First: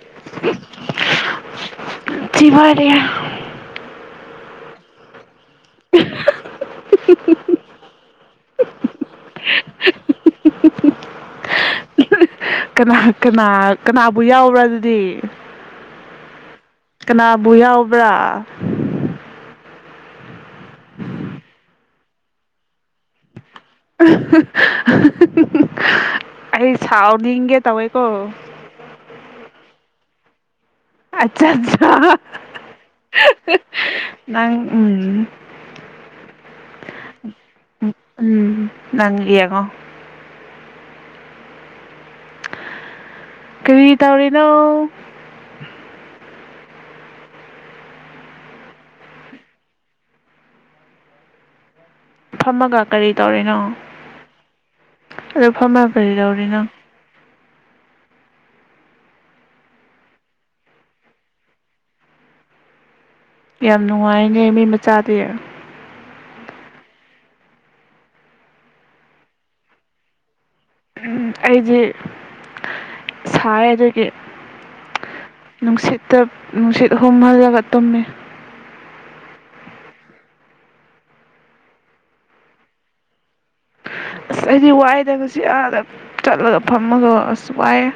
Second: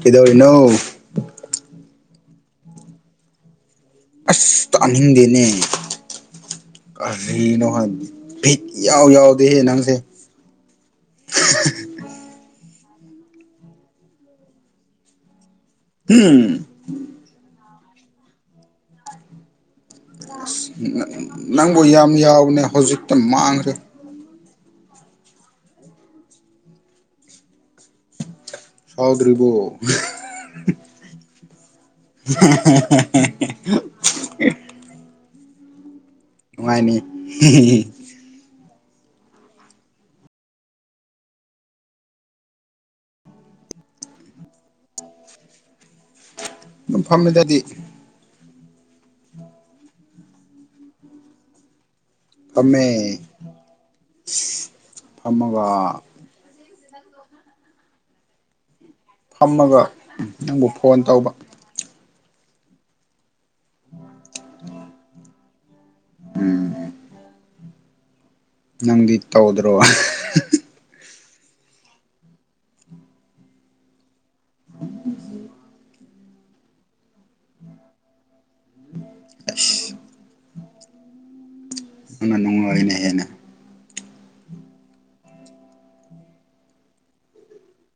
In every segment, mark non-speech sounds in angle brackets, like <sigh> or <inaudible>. ꯀꯗꯣꯏꯅꯧ ꯖꯤꯕꯥꯟꯔꯤ ꯑꯁ ꯇꯥꯅꯤꯡꯗꯦꯅꯦ <inaudible> ꯀꯅ ꯍꯥꯏ ꯐꯤ ꯌꯥꯎ ꯌꯥꯎꯗ ꯍꯦꯅꯁꯦ ꯀꯅꯥ ꯀꯅꯥ ꯀꯅꯥꯕꯨ ꯌꯥꯎꯕ꯭ꯔꯥ ꯑꯗꯨꯗꯤ ꯀꯅꯥꯕꯕꯨ ꯌꯥꯥ ꯕ꯭ꯔꯥ ꯅꯪ ꯌꯥꯝ ꯌꯥꯎꯅꯦ ꯍꯧꯖꯤꯛꯇ ꯃꯥꯡ <inaudible> ꯑꯩ ꯁꯥꯎꯅꯤꯡꯒꯦ ꯇꯧꯋꯦꯀꯣ ꯁꯥꯎꯗ꯭ꯔꯤꯕꯣ ꯑꯆꯥ ꯑꯆꯥ ꯅꯪ ꯎꯝ ꯉꯥꯏꯅꯦꯅꯤ ꯅꯟꯌꯥꯉꯣ ꯀꯔꯤ ꯇꯧꯔꯤꯅꯣ ꯑꯗꯨꯝꯐꯝꯗꯨꯗꯗꯤ ꯐꯝꯃꯒ ꯐꯝꯃꯦ ꯀꯔꯤ ꯇꯧꯔꯤꯅꯣ ꯑꯗꯨ ꯐꯝꯃꯒ ꯀꯔꯤ ꯇꯧꯔꯤꯅꯣ ꯐꯝꯃꯒ ꯅꯪꯕꯨ ꯐꯣꯟ ꯇꯧꯕ ꯌꯥꯝ ꯅꯨꯡꯉꯥꯏꯅꯦ ꯃꯤ ꯃꯆꯥꯗꯤ ꯎꯝ ꯅꯪꯗꯤ ꯇꯧꯗ꯭ꯔꯣ ꯑꯩꯗꯤ ꯁꯥꯏ ꯑꯗꯒꯤ ꯅꯨꯡꯁꯤꯠꯇ ꯅꯨꯡꯁꯤꯠ ꯍꯣꯍꯜꯂꯒ ꯇꯨꯝꯃꯤ <inaudible> ꯅꯪ ꯅꯨꯡꯉꯅꯦ ꯍꯦꯟꯅ ꯑꯁ ꯑꯩꯗꯤ ꯋꯥꯏꯗꯒ ꯁꯤ ꯑꯥꯗ ꯆꯠꯂꯒ ꯐꯝꯃꯒꯣ ꯑꯁ ꯋꯥꯏꯑꯦ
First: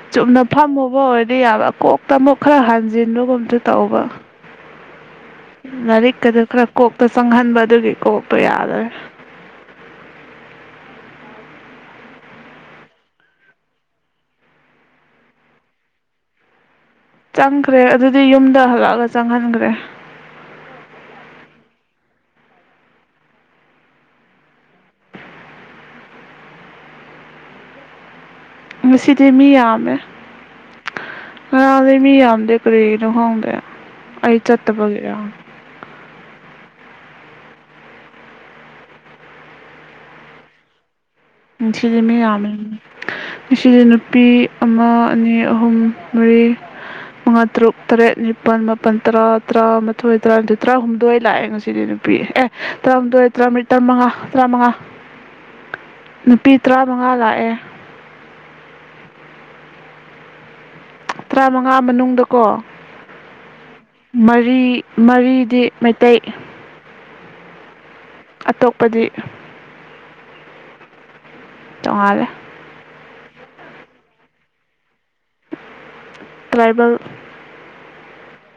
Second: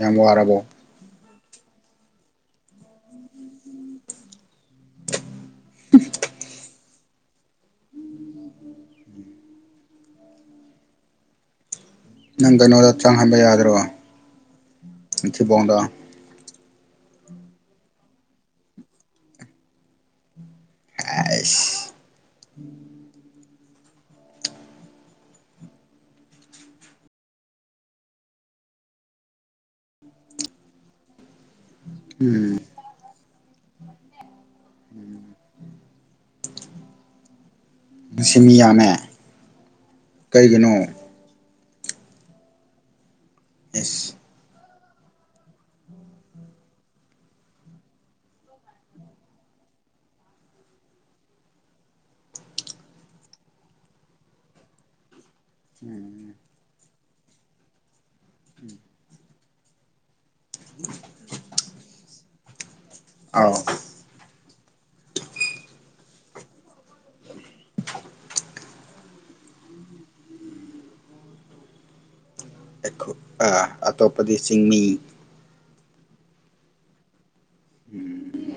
ꯌꯥꯝ ꯆꯨꯝꯅ ꯋꯥꯔꯕꯣ ꯐꯝꯃꯕꯣ ꯌꯥꯕ ꯀꯣꯛꯇ ꯑꯃꯨꯛ ꯈꯔ ꯍꯥꯟꯖꯤꯟꯕꯒꯨꯝꯁꯨ ꯇꯧꯕ ꯂꯥꯏꯔꯤꯛꯀꯗꯨ ꯈꯔ ꯀꯣꯛꯇ ꯆꯪꯍꯟꯕ ꯑꯗꯨꯒꯤ ꯀꯣꯛꯇ ꯌꯥꯗꯔꯦ ꯅꯪ ꯀꯩꯅꯣꯗ ꯆꯥꯡꯍꯟꯕ ꯌꯥꯗ꯭ꯔꯣ ꯏꯊꯤꯐꯥꯎꯗ ꯆꯪꯈ꯭ꯔꯦ ꯑꯗꯨꯗꯤ ꯌꯨꯝꯗ ꯍꯜꯂꯛꯑꯒ ꯆꯪꯍꯟꯈ꯭ꯔꯦ ꯑꯦꯁ ꯉꯁꯤꯗꯤ ꯃꯤ ꯌꯥꯝꯃꯦ ꯑꯗ ꯃꯤ ꯎꯝ ꯑꯗ ꯀꯔꯤ ꯈꯥꯗꯦ ꯑꯩ ꯆꯠꯇꯕꯒꯥ ꯃꯁꯤꯃꯤꯌꯥꯅꯦ ꯀꯔꯤꯒꯤꯅꯣ ꯁꯤꯗꯤꯃꯤ ꯌꯥꯃꯦ ꯏꯆ ꯑꯦꯁ ꯅꯨꯄꯤ ꯑꯃ ꯑꯅꯤ ꯑꯍꯨꯝ ꯃꯔꯤ ꯃꯉꯥ ꯇꯔꯨꯛ ꯇꯔꯦꯠ ꯅꯤꯄꯥꯜ ꯃꯥꯄꯜ ꯇꯔꯥ ꯇꯔꯥꯃꯥꯊꯣꯏ ꯇꯔꯥꯅꯤꯊꯣꯏ ꯇꯔꯥꯍꯨꯝꯗꯣꯏ ꯂꯥꯛꯑꯦ ꯉꯁꯤꯗꯤ ꯅꯨꯄꯤ ꯑꯦ ꯇꯔꯥꯍꯨꯝꯗꯣꯏ ꯇꯔꯥꯃꯔꯤ ꯇꯔꯥꯃꯉꯥ ꯇꯔꯥꯃꯉꯥ ꯎꯝ ꯅꯨꯄꯤ ꯇꯔꯥꯃꯉꯥ ꯂꯥꯛꯑꯦ ꯎꯝ ꯇꯔꯥꯃꯉꯥ ꯃꯅꯨꯡꯗ ꯀꯣ ꯑꯥꯎ ꯃꯔꯤ ꯃꯔꯤꯗꯤ ꯃꯩꯇꯩ <unintelligible> ꯑꯇꯣꯞꯄꯗꯤ ꯇꯣꯉꯔꯦ ꯣꯏ ꯑꯇꯣꯞꯄꯗꯤ ꯆꯤꯡꯃꯤ ꯒꯥꯏꯔꯕꯜ ꯎꯝ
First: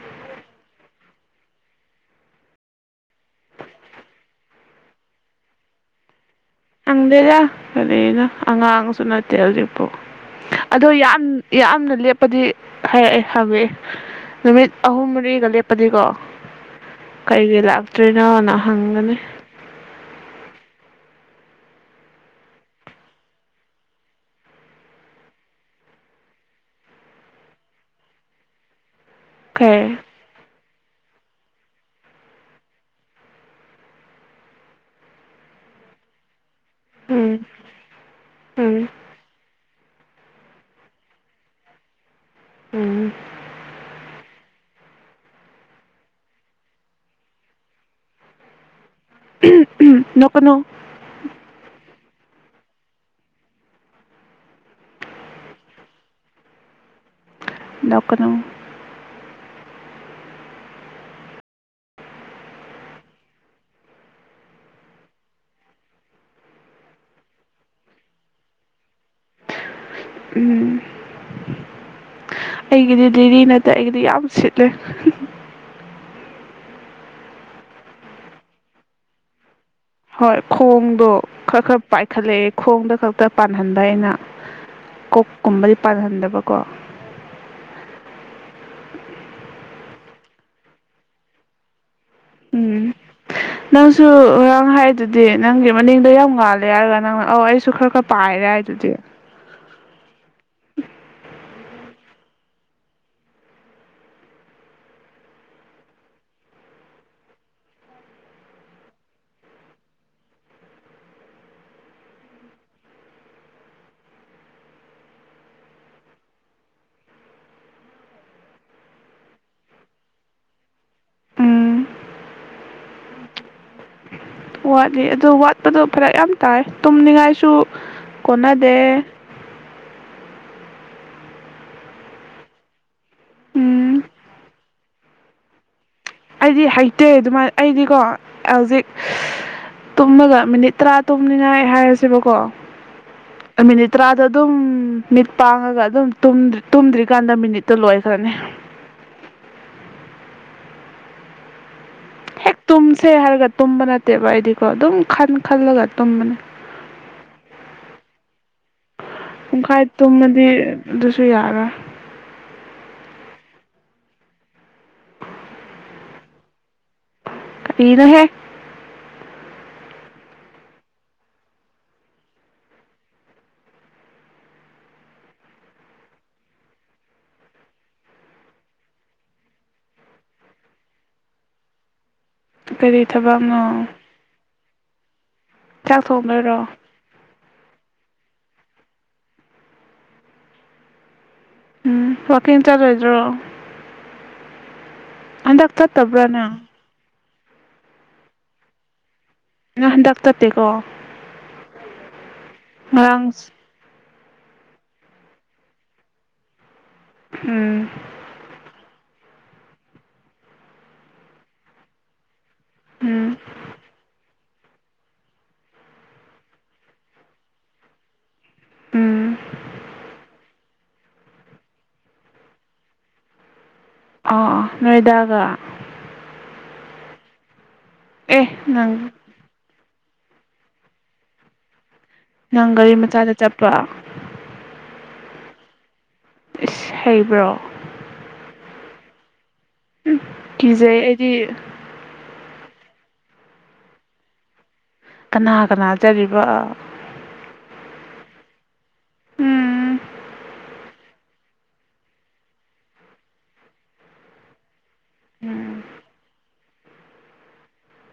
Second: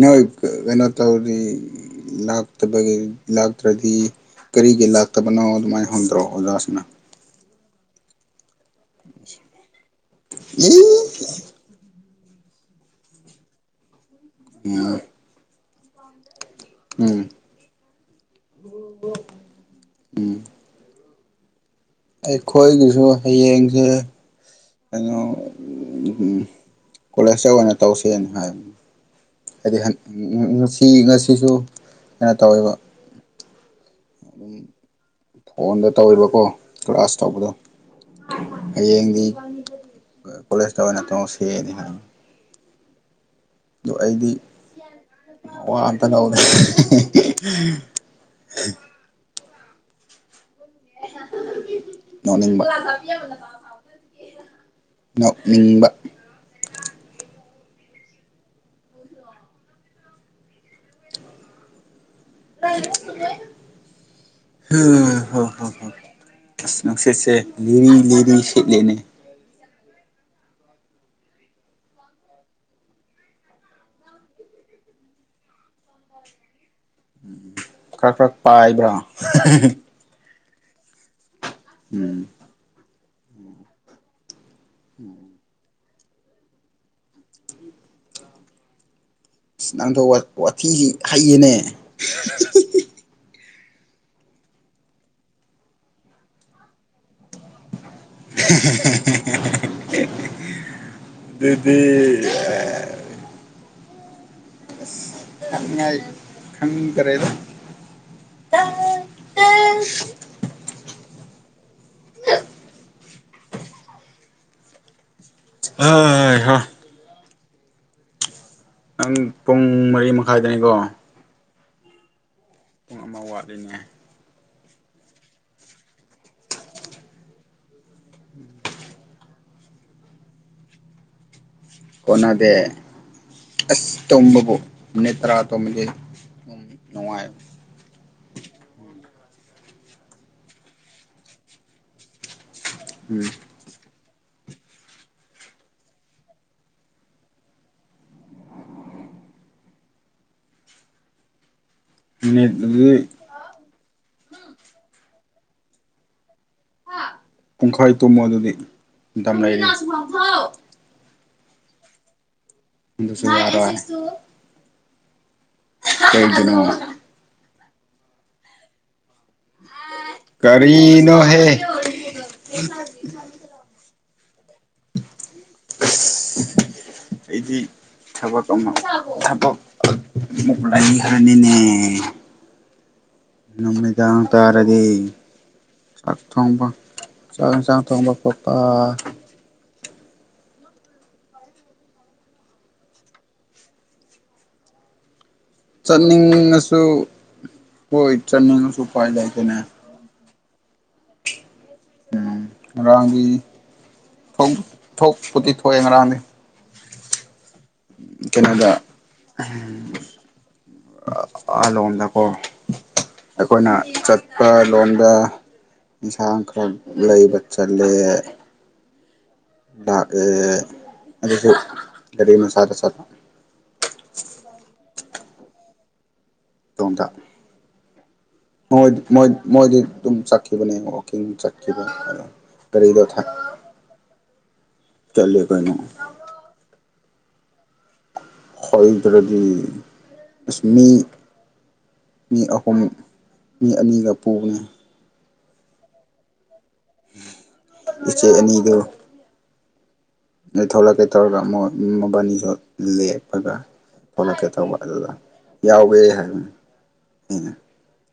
ꯅꯣꯏ ꯀꯩꯅꯣ ꯇꯧꯔꯗꯤ ꯂꯇꯕ ꯂꯥꯛꯇ꯭ꯔꯗꯤ ꯀꯔꯤꯒꯤ ꯂꯥꯛꯇꯕꯅꯣ ꯑꯗꯨꯃꯥꯏꯅ ꯍꯣꯟꯗ꯭ꯔꯣ ꯆꯪꯗ ꯂ ꯀꯔꯤꯅ ꯑꯉꯥꯡꯁꯨ ꯅꯠꯇꯦ ꯍꯧꯖꯤꯛꯄꯥꯎ ꯑꯗꯣ ꯌꯥꯝ ꯌꯥꯝꯅ ꯂꯦꯞ ꯗꯤ ꯍꯥꯏꯔꯛꯑꯦ ꯍꯪꯕꯤꯑꯦ ꯅꯨꯃꯤꯠ ꯎꯝ ꯑꯍꯨꯝ ꯃꯔꯤꯒꯂ ꯄꯗꯤꯀꯣ ꯎꯝ ꯀꯩ ꯀꯩ ꯂꯥꯛꯇ꯭ꯔꯤꯅꯣꯅ ꯍꯪꯒꯅꯤ ꯎꯝ ꯑꯩꯈꯣꯏꯒꯤꯁꯨ ꯍꯌꯦꯡꯁꯦ ꯀꯩꯅꯣ ꯀꯣꯂꯦꯖꯇ ꯑꯣꯏꯅ ꯇꯧꯁꯦꯅ ꯍꯥꯏꯕꯅꯤ ꯑꯗꯨ ꯀꯩ ꯍ ꯎꯝ ꯁꯤ ꯉꯁꯤꯁꯨ ꯀꯩꯅꯣ ꯇꯧꯋꯦꯕ ꯑꯗꯨꯝ ꯐꯣꯟꯗ ꯇꯧꯔꯤꯕꯀꯣ ꯀ꯭ꯂꯥꯁ ꯎꯝ ꯇꯧꯕꯗꯣ ꯎꯝ ꯍꯌꯦꯡꯗꯤ ꯀꯂꯦꯖ ꯇꯕꯅꯠꯇꯣ ꯁꯤꯅꯤ ꯎꯝ ꯑ ꯑꯩꯗꯤ ꯋꯥꯝꯇ ꯂꯧꯔꯦ ꯎꯝ ꯎꯝ ꯄꯅꯣ ꯅꯣꯛꯅꯤꯡꯕ ꯅꯣꯛꯅꯤꯡꯕ ꯂꯀꯅꯣꯡ ꯍ ꯍ ꯍꯣ ꯑꯁꯅꯁꯦꯁꯦ ꯂꯤꯔꯤ ꯂꯤꯔꯤ ꯁꯠꯂꯅꯦ ꯎꯝ ꯑꯩꯒꯤꯗꯤ ꯦꯗꯤ ꯅꯠꯇꯦ ꯑꯩꯒꯤꯗꯤ ꯌꯥꯝ ꯁꯤꯠꯂꯦ ꯈꯔ ꯈꯔꯛ ꯄꯥꯏꯕ꯭ꯔꯥ ꯍꯣꯏ ꯈꯣꯡꯗꯣ ꯈꯔ ꯈꯔ ꯎꯝ ꯄꯥꯏꯈꯠꯂꯛꯑꯦ ꯈꯣꯡꯗ ꯈꯔ ꯇ ꯄꯥꯟꯍꯟꯕ ꯑꯩꯅ ꯀꯣꯛ ꯀꯨꯝꯕꯗꯤ ꯄꯥꯜꯍꯟꯗꯕꯀꯣ ꯅꯪꯗꯣ ꯋꯥꯊ ꯋꯥꯊꯤꯗꯤ ꯍꯩꯌꯦꯅꯦ <unintelligible> ꯎꯝ ꯅꯪꯁꯨ ꯉꯔꯥꯡ ꯍꯥꯏꯗꯨꯗꯤ ꯅꯪꯒꯤ ꯃꯅꯤꯡꯗ ꯌꯥꯝ ꯉꯥꯜꯂꯦ ꯍꯥꯏꯔꯒ ꯅꯪꯅ ꯑꯧ ꯑꯩꯁꯨ ꯈꯔ ꯈꯔ ꯄꯥꯏꯔꯦ ꯍꯥꯏ ꯑꯗꯨꯗꯤ ꯑꯗꯨꯗꯤ ꯑꯦ ꯈꯪꯗ꯭ꯔꯦꯗ ꯍꯩꯍꯥ ꯅꯪ ꯄꯨꯡ ꯃꯔꯤ ꯃꯈꯥꯏꯗꯅꯤꯀꯣ ꯎꯝ ꯄꯨꯡ ꯑꯃ ꯋꯥꯠꯂꯤꯅꯦ ꯋꯥꯠꯂꯤ ꯑꯗꯨ ꯋꯥꯠꯄꯗꯣ ꯐꯔꯛ ꯌꯥꯝ ꯇꯥꯏ ꯇꯨꯝꯅꯤꯡꯉꯥꯏꯁꯨ ꯀꯣꯟꯅꯗꯦ ꯀꯣꯅꯗꯦ ꯑꯁ ꯎꯝ ꯇꯨꯝꯕꯕꯨ ꯃꯤꯅꯤꯠ ꯇꯔꯥ ꯇꯨꯝꯕꯗꯤ ꯑꯩꯗꯤ ꯍꯩꯇꯦ ꯑꯗꯨꯃꯥꯏ ꯑꯩꯗꯤꯀꯣ ꯍꯧꯖꯤꯛ ꯇꯨꯝꯃꯒ ꯃꯤꯅꯤꯠ ꯇꯔꯥ ꯇꯨꯝꯅꯤꯡꯉꯥꯏ ꯍꯥꯏꯔꯁꯦꯕꯀꯣ ꯎꯝ ꯇꯔꯥꯗꯣ ꯑꯗꯨꯝ ꯃꯤꯠ ꯄꯥꯡꯉꯒ ꯑꯗꯨꯝ ꯇꯨꯝꯗ꯭ꯔꯤ ꯇꯨꯝꯗ꯭ꯔꯤꯀꯥꯟꯗ ꯃꯤꯅꯤꯠꯇꯣ ꯂꯣꯏꯈ꯭ꯔꯅꯤ ꯃꯤꯅꯤꯠ ꯍꯦꯛ ꯑꯗꯨꯗꯤ ꯇꯨꯝꯁꯦ ꯍꯥꯏꯔꯒ ꯇꯨꯝꯕ ꯅꯠꯇꯦꯕ ꯑꯩꯗꯤꯀꯣ ꯑꯗꯨꯝ ꯈꯟ ꯈꯜꯂꯒ ꯇꯨꯝꯕꯅꯤ ꯄꯨꯡꯈꯥꯏ ꯇꯨꯝꯃꯣ ꯑꯗꯨꯗꯤ ꯃꯇꯝ ꯂꯩꯔꯤ ꯇꯨꯌꯥꯔꯣꯏ ꯑꯗꯨꯁꯨ ꯌꯥꯔꯣꯏ <unintelligible> ꯀꯔꯤꯅꯣꯍꯦ ꯀꯔꯤꯅꯣ ꯍꯦ ꯑꯁ ꯑꯩꯗꯤ ꯊꯕꯛ ꯑꯃ ꯊꯕꯛ ꯑꯃꯨꯛ ꯂꯩꯈ꯭ꯔꯅꯤꯅꯦ ꯀꯔꯤ ꯊꯕꯛꯅꯣ ꯂꯗꯤ ꯆꯥꯛ ꯊꯣꯡꯗꯣꯏꯔꯣ ꯆꯥꯛ ꯌꯦꯟꯁꯥꯡ ꯊꯣꯡꯕ ꯈꯣꯠꯄ ꯎꯝ ꯋꯥꯀꯤꯡ ꯆꯠꯂꯣꯏꯗ꯭ꯔꯣ ꯍꯟꯗꯛ ꯆꯠꯇꯕ꯭ꯔꯥ ꯅꯪ ꯆꯠꯅꯤꯡꯉꯁꯨ ꯍꯣꯏ ꯆꯅꯤꯡꯉꯁꯨ ꯎꯄꯥꯏ ꯂꯩ ꯄꯨꯅꯦ ꯅꯪ ꯍꯟꯗꯛ ꯆꯠꯇꯦꯀꯣ ꯎ ꯔꯪꯒꯤ ꯉꯔꯥꯡ ꯊꯣꯛꯄꯨꯗꯤꯤ ꯊꯣꯛꯑꯦ ꯉꯔꯥꯡꯗꯤ ꯎꯝ ꯑꯂꯣꯝꯗ ꯀꯣ ꯎꯝ ꯑꯩꯈꯣꯏꯅ ꯆꯠ ꯄ ꯂꯣꯝꯗ ꯌꯦꯟꯁꯥꯡ ꯈꯔ ꯂꯩꯕ ꯆꯠꯂꯦ ꯎꯝ ꯂꯥꯛ ꯑꯗꯨꯁꯨ ꯔꯤ ꯃꯁꯥ ꯊꯁꯥꯗ ꯋꯥ ꯇꯣꯡꯗ ꯃ ꯅꯪ ꯃ ꯃꯗꯤ ꯑꯗꯨꯝ ꯆꯠꯈꯤꯕꯅꯦ ꯋꯥꯛꯀꯤꯡ ꯆꯠꯈꯤꯕ ꯅꯪ ꯒꯥꯔꯤ ꯒꯥꯔꯤꯗꯣ ꯃꯆꯥꯗ ꯆꯠꯄ ꯆꯜꯦ ꯀꯅ ꯏꯁ ꯍꯩꯕ꯭ꯔꯣ ꯍꯣꯏꯗ꯭ꯔꯗꯤ ꯑꯁ ꯀꯤꯖꯩ ꯑꯩꯗꯤ ꯄꯨꯝ ꯃꯤ ꯑꯅꯤꯒ ꯄꯨꯕꯅꯤ ꯀꯅꯥ ꯀꯅꯥꯖꯔꯤꯕ ꯏꯆꯦ ꯑꯅꯤꯗꯨ ꯎꯝ ꯑꯗꯩ ꯊꯣꯛꯂꯛꯀꯦ ꯇꯧꯔꯒ ꯃꯣꯕꯥꯅꯤꯁꯨ ꯂꯦꯛꯄꯒ ꯊꯣꯛꯂꯛꯀꯦ ꯇꯧꯕ ꯑꯗꯨ ꯎꯝ ꯌꯥꯎꯕꯦ ꯍꯥꯏꯕꯅꯦ ꯎꯝ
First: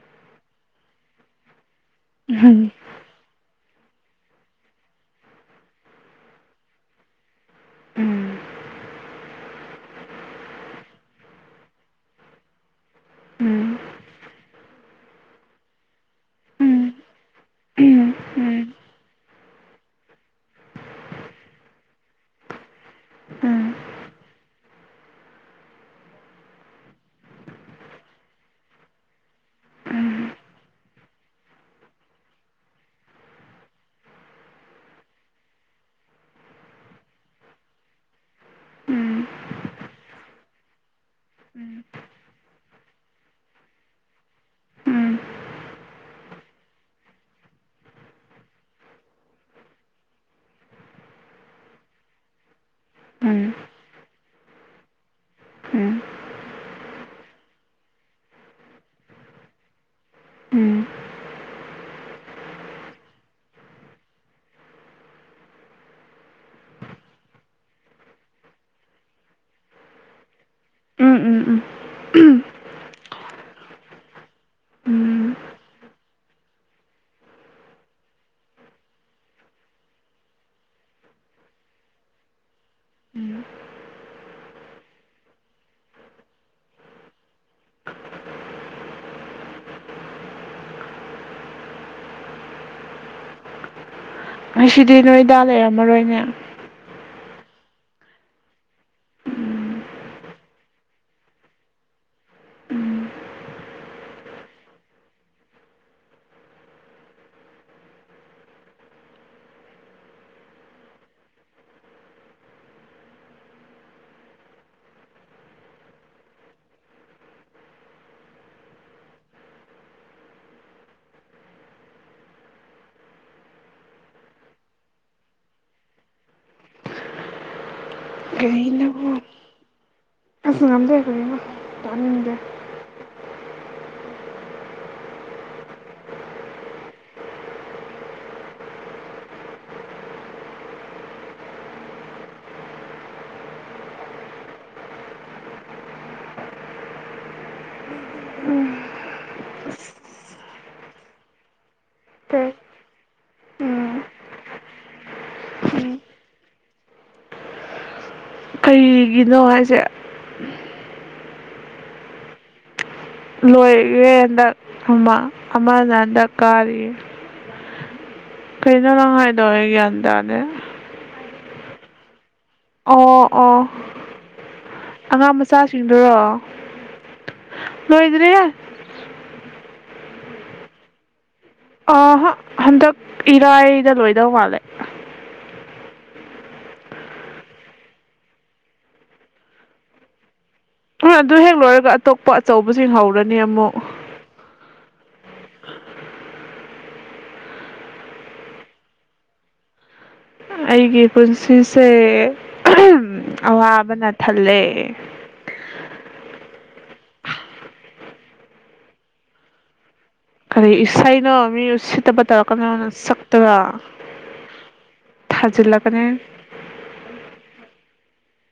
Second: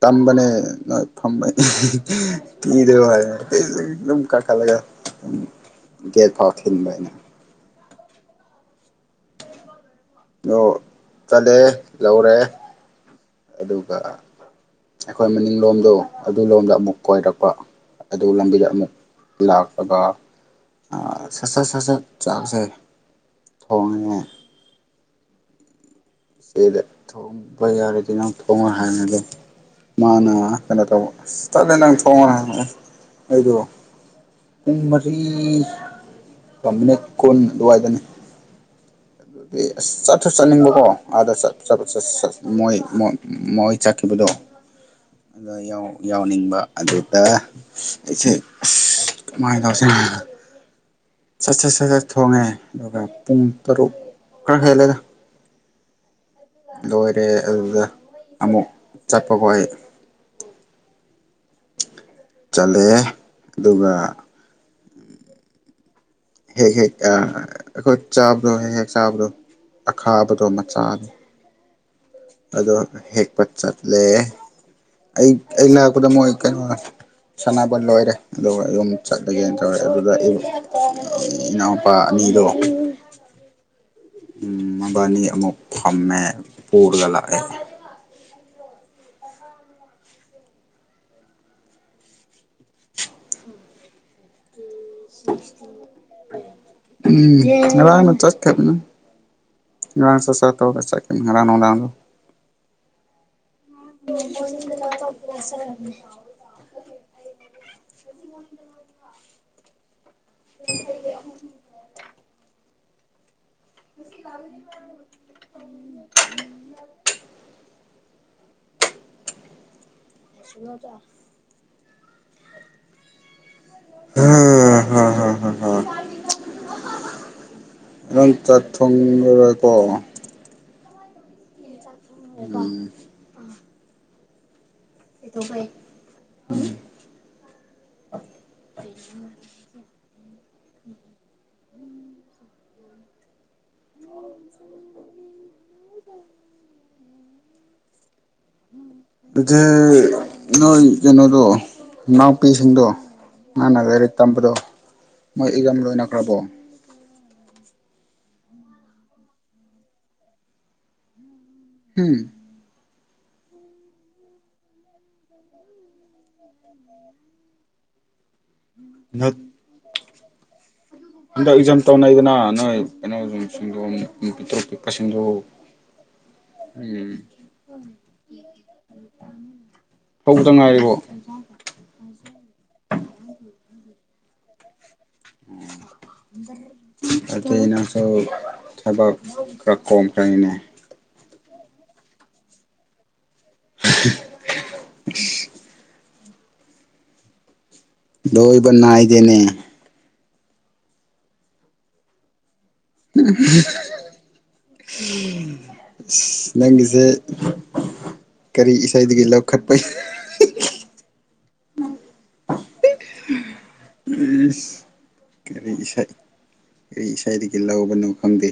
ꯇꯝꯕꯅꯦ ꯅ ꯐꯃꯦ ꯎꯝ ꯀꯗ ꯑ ꯑꯗꯨꯝ ꯀꯥꯈꯠꯂꯒꯝ ꯒꯦꯠ ꯐꯥꯎ ꯈꯤꯟꯕ ꯍꯥꯏꯅ ꯎꯝ ꯅ ꯆꯠꯂꯦ ꯂꯧꯔꯦ ꯎꯝ ꯑꯗꯨꯒ ꯑꯩꯈꯣꯏ ꯃꯅꯤꯡꯂꯣꯝꯗꯣ ꯑꯗꯨ ꯂꯣꯝꯗ ꯎꯝ ꯑꯃꯨꯛ ꯀꯣꯏꯔꯛꯄ ꯎꯝ ꯑꯗꯨ ꯂꯝꯕꯤꯗ ꯎꯝ ꯑꯃꯨꯛ ꯂꯥꯛꯂꯒ ꯁꯠ ꯁꯠ ꯁꯠ ꯁꯠ ꯆꯥꯛꯁꯦ ꯎꯝ ꯊꯣꯡꯉꯤꯦ ꯏꯆꯦꯗ ꯊꯣꯡꯕ ꯌꯥꯔꯗꯤ ꯅꯪ ꯊꯣꯡꯉꯣꯏ ꯍꯥꯏꯅꯒꯦ ꯎꯝ ꯃꯥꯅ ꯀꯩꯅꯣ ꯇꯧꯕ ꯆꯠꯂ ꯅꯪ ꯊꯣꯡꯉ ꯍꯥꯏꯦ ꯑꯩꯗꯣ ꯄꯨꯡ ꯃꯔꯤ ꯃꯤꯅꯤꯠ ꯀꯨꯟ ꯑꯗꯨꯋꯥꯏꯗꯅꯤ ꯎꯝ ꯑꯗꯨꯗꯤ ꯑꯁ ꯆꯠꯊ ꯆꯠꯅꯤꯡꯕꯀꯣ ꯑꯥꯗ ꯎꯝ ꯃꯣꯏ ꯆꯠꯈꯤꯕꯗꯣ ꯑꯗꯨꯗ ꯌꯥꯎꯅꯤꯡꯕ ꯑꯗꯨꯗ ꯑꯩꯁꯦ ꯑꯁ ꯀꯃꯥꯏꯅ ꯇꯧꯁꯤ ꯁꯠ ꯁꯠ ꯁꯠ ꯆꯠ ꯊꯣꯡꯉꯦ ꯑꯗꯨꯒ ꯄꯨꯡ ꯇꯔꯨꯛ ꯈꯔ ꯈꯦ ꯂꯩꯅ ꯎꯝ ꯂꯣꯏꯔꯦ ꯑꯗꯨꯗ ꯑꯃꯨꯛ ꯆꯠꯄ ꯈꯣꯠ ꯑꯩ ꯎꯝ ꯆꯠꯂꯑꯦ ꯑꯗꯨꯒ ꯍꯦꯛ ꯍꯦꯛ ꯑꯩꯈꯣꯏ ꯆꯥꯕꯗꯣ ꯍꯦꯛ ꯍꯦꯛ ꯆꯥꯕꯗꯣ ꯑꯈꯥꯕꯗꯣ ꯃꯆꯥꯗꯣ ꯎꯝ ꯎꯝ ꯎꯝ ꯑꯗꯣ ꯍꯦꯛꯄ ꯆꯠꯂꯦ ꯑꯩ ꯑ ꯂꯥꯛꯛꯄꯗ ꯃꯣꯏ ꯀꯩꯅꯣ ꯁꯥꯟꯅꯕ ꯂꯣꯏꯔꯦ ꯑꯗꯨꯒ ꯌꯨꯝ ꯆꯠꯂꯒꯦꯅ ꯇꯧꯔꯛꯑꯦ ꯑꯗꯨꯗ ꯏꯅꯥꯎꯄꯥ ꯑꯅꯤꯗꯣ ꯎꯝ ꯃꯕꯥꯅꯤ ꯑꯃꯨꯛ ꯐꯝꯃꯦ ꯄꯨꯔꯒ ꯂꯥꯛꯑꯦ ꯉꯁꯤꯗꯤ ꯅꯣꯏꯗꯥ ꯂꯩꯔꯝꯃꯔꯣꯏꯅꯦ ꯎꯝ ꯔꯥꯡꯗ ꯆꯠꯀꯅ ꯉꯥꯡ ꯁ ꯁ ꯇꯒ ꯆꯠ ꯔꯥꯡ ꯋꯥꯔꯥꯡꯗ ꯍ <inaudible> ꯍꯥ ꯅꯪ ꯆꯥꯛ ꯀꯔꯤꯅꯣ ꯊꯣꯡꯉꯔꯣꯏꯀꯣ ꯑꯁ ꯉꯝꯗꯦ ꯀꯔꯤꯅꯣ ꯇꯥꯅꯤꯡꯗꯦ ꯑ ꯗꯨ ꯍꯩ ꯃ ꯑꯗꯨꯆꯦ ꯅꯣꯏ ꯀꯩꯅꯣꯗꯣ ꯀꯩ ꯏꯅꯥꯎꯄꯤꯁꯤꯡꯗꯣ ꯃꯥꯪꯅ ꯂꯥꯏꯔꯤꯛ ꯇꯝꯕꯗꯣ ꯃꯣꯏ ꯏꯖꯝ ꯂꯣꯏꯅꯈ꯭ꯔꯕꯣ ꯀꯤꯒꯤꯅꯣ ꯍꯥꯏꯁꯦ ꯍꯝ ꯂꯣꯏꯦ ꯍꯟꯗꯛ ꯑꯃ ꯑꯃꯅ ꯍꯟꯗꯛ ꯀꯥꯔꯤꯌꯦꯦ ꯀꯩꯩꯅꯅ ꯐꯥꯏꯗ ꯑꯣꯏꯒ ꯑꯟꯗꯅꯦ ꯑꯦꯛꯖꯥꯝ ꯇꯧꯅꯅ ꯑꯣ ꯀꯩꯅꯣ ꯑꯣ ꯄ ꯄꯤꯄ ꯁꯤꯗꯣ ꯑꯉꯥꯡ ꯃꯆꯥꯁꯤꯡꯗꯨꯔꯣ ꯎꯝ ꯂꯣꯏꯗ꯭ꯔꯤꯍꯦ ꯍꯧꯕꯇ ꯉꯥꯏꯔꯤꯕꯣ ꯑꯍ ꯍꯟꯗꯛ ꯏꯔꯥꯏꯗ ꯂꯣꯏ ꯗ‌ꯧ ꯃꯥꯂꯦ ꯎ ꯑꯗꯨꯗꯤ ꯅꯪꯁꯨ ꯊꯕꯛ ꯈꯔ ꯀꯣꯝꯈ꯭ꯔꯅꯤꯅꯦ ꯎ ꯑꯗꯨ ꯍꯦꯛ ꯂꯣꯏꯔꯒ ꯑꯇꯣꯞꯄ ꯑꯆꯧꯕꯁꯤꯡ ꯍꯧꯔꯅꯤ ꯅꯌꯝꯃꯣ <inaudible> ꯂꯣꯏꯕ ꯅꯥꯏꯗꯦꯅꯦ ꯑꯩꯒꯤ ꯄꯨꯟꯁꯤꯁꯦ ꯑꯋꯥꯕꯅ ꯊꯜꯂꯦ ꯅꯪꯁꯦ ꯀꯔꯤ ꯏꯁꯩꯗꯒꯤ ꯂꯧꯈꯠꯄꯩ ꯀꯔꯤ ꯏꯁꯩꯅꯣ ꯃꯤ ꯎꯆ ꯏꯁ ꯀꯔꯤ ꯊꯥꯖꯤꯜꯂꯛꯀꯅꯤ ꯏꯁꯩ ꯀꯔꯤ ꯏꯁꯩꯗꯒꯤ ꯂꯧꯕꯅꯣ ꯈꯪꯗꯦ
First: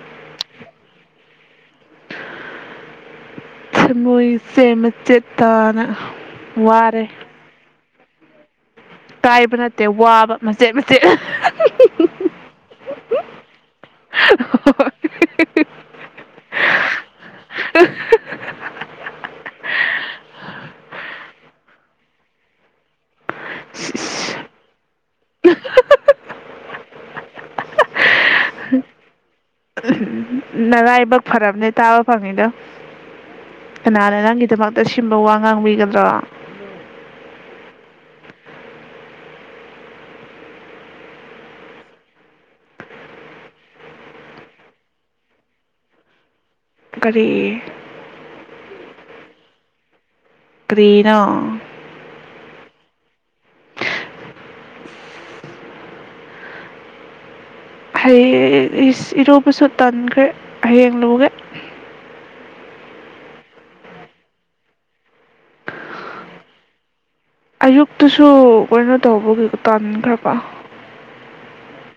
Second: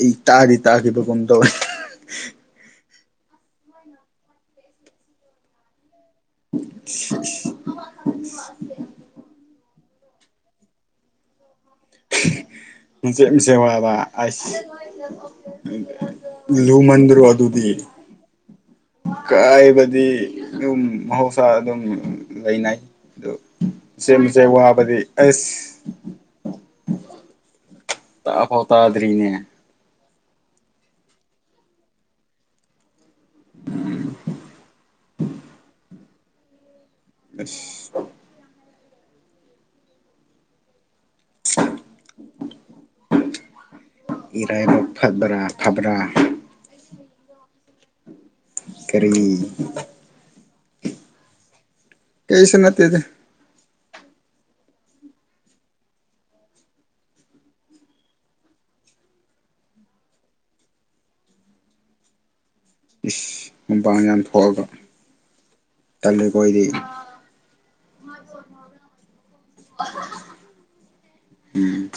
ꯑꯩ ꯇꯥꯗꯤ ꯇꯥꯈꯤꯕꯒꯨꯝ <unintelligible> ꯇꯣ ꯨꯊꯃ‌ꯣꯏꯁ‌ꯦ ꯃꯆ‌ꯦꯠ ꯇꯥꯅ ꯋꯥꯔꯦ ꯑ <inaudible> ꯀꯥꯏꯕ ꯅꯠꯇꯦ ꯋꯥꯕ ꯃꯆꯦꯠ ꯃꯆꯦꯠ ꯃꯆꯦꯠ ꯃꯆꯦꯠ ꯋꯥꯕ ꯑꯁ ꯂꯨꯃꯟꯗ꯭ꯔꯣ ꯑꯗꯨꯗꯤ ꯀꯥꯏꯕꯗꯤ ꯑꯗꯨꯝ ꯃꯍꯧꯁꯥ ꯑꯗꯨꯝ ꯂꯩꯅꯥꯏ ꯑꯗꯨ ꯏꯆꯦꯝ ꯏꯆꯦꯝ ꯋꯥꯕꯗꯤ ꯑꯁ ꯇꯥꯐꯧ ꯇꯥꯗ꯭ꯔꯤꯅꯤꯅꯦ ꯅꯔꯥꯏꯕꯛ ꯐꯔꯕꯅꯦ ꯇꯥꯕ ꯐꯪꯉꯤꯗꯣ ꯀꯅꯥꯅ ꯅꯪꯒꯤꯗꯃꯛꯇ ꯁꯤꯟꯕ ꯋꯥ ꯉꯥꯡꯕꯤꯒ ꯔꯣ ꯑꯁ <unintelligible> ꯏꯔꯥꯏꯕꯛ ꯐꯠꯕ꯭ꯔꯥ ꯐꯕ꯭ꯔꯥ ꯀꯔꯤ ꯀꯔꯤ ꯀꯔꯤꯅꯣ ꯀꯩꯁꯨ ꯅꯠꯇꯦꯗ ꯍꯩꯌꯦ ꯏꯁ ꯏꯔꯨꯕꯁꯨ ꯇꯟꯈ꯭ꯔꯦ ꯍꯌꯦꯡ ꯂꯨꯒꯦ ꯏꯁ ꯅꯨꯡꯗꯥꯡ ꯌꯥꯝ ꯊꯣꯛꯑꯒ ꯇꯜꯂꯦꯀꯣ ꯑꯩꯗꯤ ꯑꯌꯨꯛꯇꯨꯁꯨ ꯀꯩꯅꯣ ꯇꯧꯕꯒꯤ ꯇꯥꯟꯈ꯭ꯔꯕ ꯎꯝ